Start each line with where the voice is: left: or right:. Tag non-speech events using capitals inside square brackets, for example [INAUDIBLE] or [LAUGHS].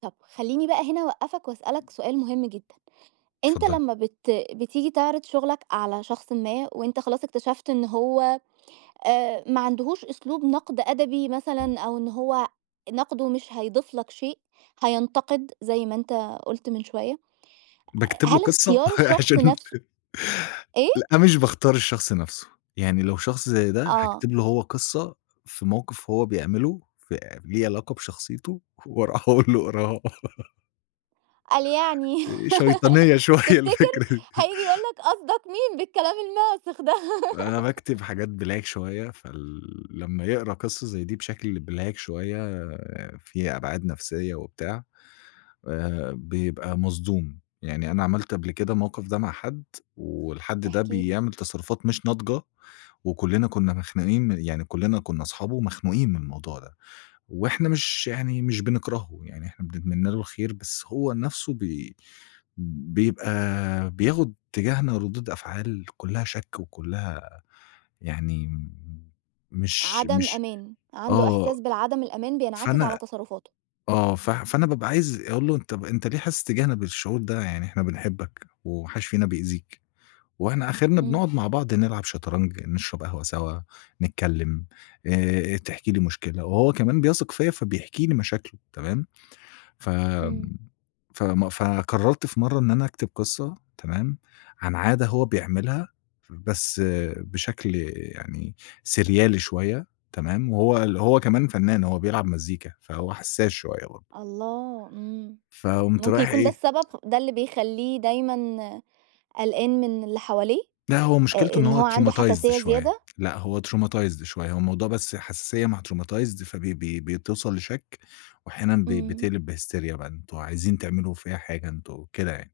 right: طب خلّيني بقى هنا أوقّفك وأسألك سؤال مهم جدًا، أنت
left: اتفضلي.
right: لمّا بت بتيجي تعرض شُغلك على شخصٍ ما، وأنت خلاص اكتشفت إن هو آآ، ما عندهوش أسلوب نقْد أدبي
left: امم.
right: مثلًا أو إن هو نقْده مش هيضيف لك شيء هينْتَقد زي ما أنت قُلت من شوية آآ،
left: باكتب له
right: هل
left: قصة،
right: اختيار الشخص
left: عشان
right: نَفْسه إيه؟
left: لأ مش باختار الشخص نَفْسه يعني لو شخص زي ده،
right: آه.
left: هاكتب له هو قصة في موقف هو بيعمله فليه علاقة بشخصيته وأروح أقول له اقراها [LAUGHS]
right: قال يعني
left: آآ شيْطانية
right: [LAUGHS]
left: شوية
right: تفتكر؟
left: الفكرة.
right: هييجي يقول
left: [LAUGHS]
right: لك قصدك مين بالكلام الماسِخ ده؟ [LAUGHS]
left: أنا باكتب حاجات black شوية فال لمّا يقرا قصة زي دي بشكل black شوية آآ، فيها أبْعاد نَفْسية وبتاع آآ، بيبقى مصدوم يعني أنا عملت قبل كده الموقف ده مع حد والحد ده
right: احكِ لي.
left: بيعمل تصرفات مش ناضجة، وكلنا كنا مخنوقين من يعني كُلّنا كُنّا أصحابه ومخنوقين من الموضوع ده، وإحنا مش يعني مش بنكرهه، يعني إحنا بنتمنى له الخير بس هو نفسه بي بيبقى بياخد تِجاهْنا رُِدود أفعال كلّها شَك وكلّها يعني مش
right: عدم
left: مش
right: أمان، عنده
left: آه
right: إحساس بعدم الأمان بينعكس على
left: فأنا
right: تصرفاته.
left: آه، ف فأنا بابقى عايز أقول له طَب أنت ليه حاسس تِجاهْنا بالشُعور ده؟ يعني إحنا بنحبك وما حدش فينا بيأذيك، وإحنا آخِرْنا
right: إمم.
left: بنقعد مع بعض نلعب شطرنج نشرب قهوة سوا، نتكلم آآ، تحكي لي مشكلة، وهو كمان بيثق فيّا فبيحكي لي مشاكله تمام؟ ف
right: إمم.
left: فم فقرّرت في مرّة إن أنا أكتب قصة تمام؟ عن عادة هو بيعملها بس آآ، بشكل آآ، يعني سِرْيالي شوية تمام؟ وهو ال هو كمان فنّان هو بيلعب مزيكا فهو حسّاس شوية برضه
right: الله! إمم،
left: فقُمت
right: ممكن
left: رايح
right: يكون ده
left: إيه؟
right: السبب ده اللي بيخلّيه دايمًا آآ، قلْقان من اللي حواليه
left: لأ هو مشكلته
right: آآ،
left: إن
right: إن
left: هو
right: هو عنده
left: traumatized
right: حساسية
left: شوية
right: زيادة؟
left: لأ هو traumatized شوية هو الموضوع بس حساسيّة مع traumatized فبي بي بتوْصل لشَك، وأحيانًا بي
right: إمم.
left: بتقلب بهستريا بان وعايزين تعملوا فيّا حاجة أنتم وكده يعني.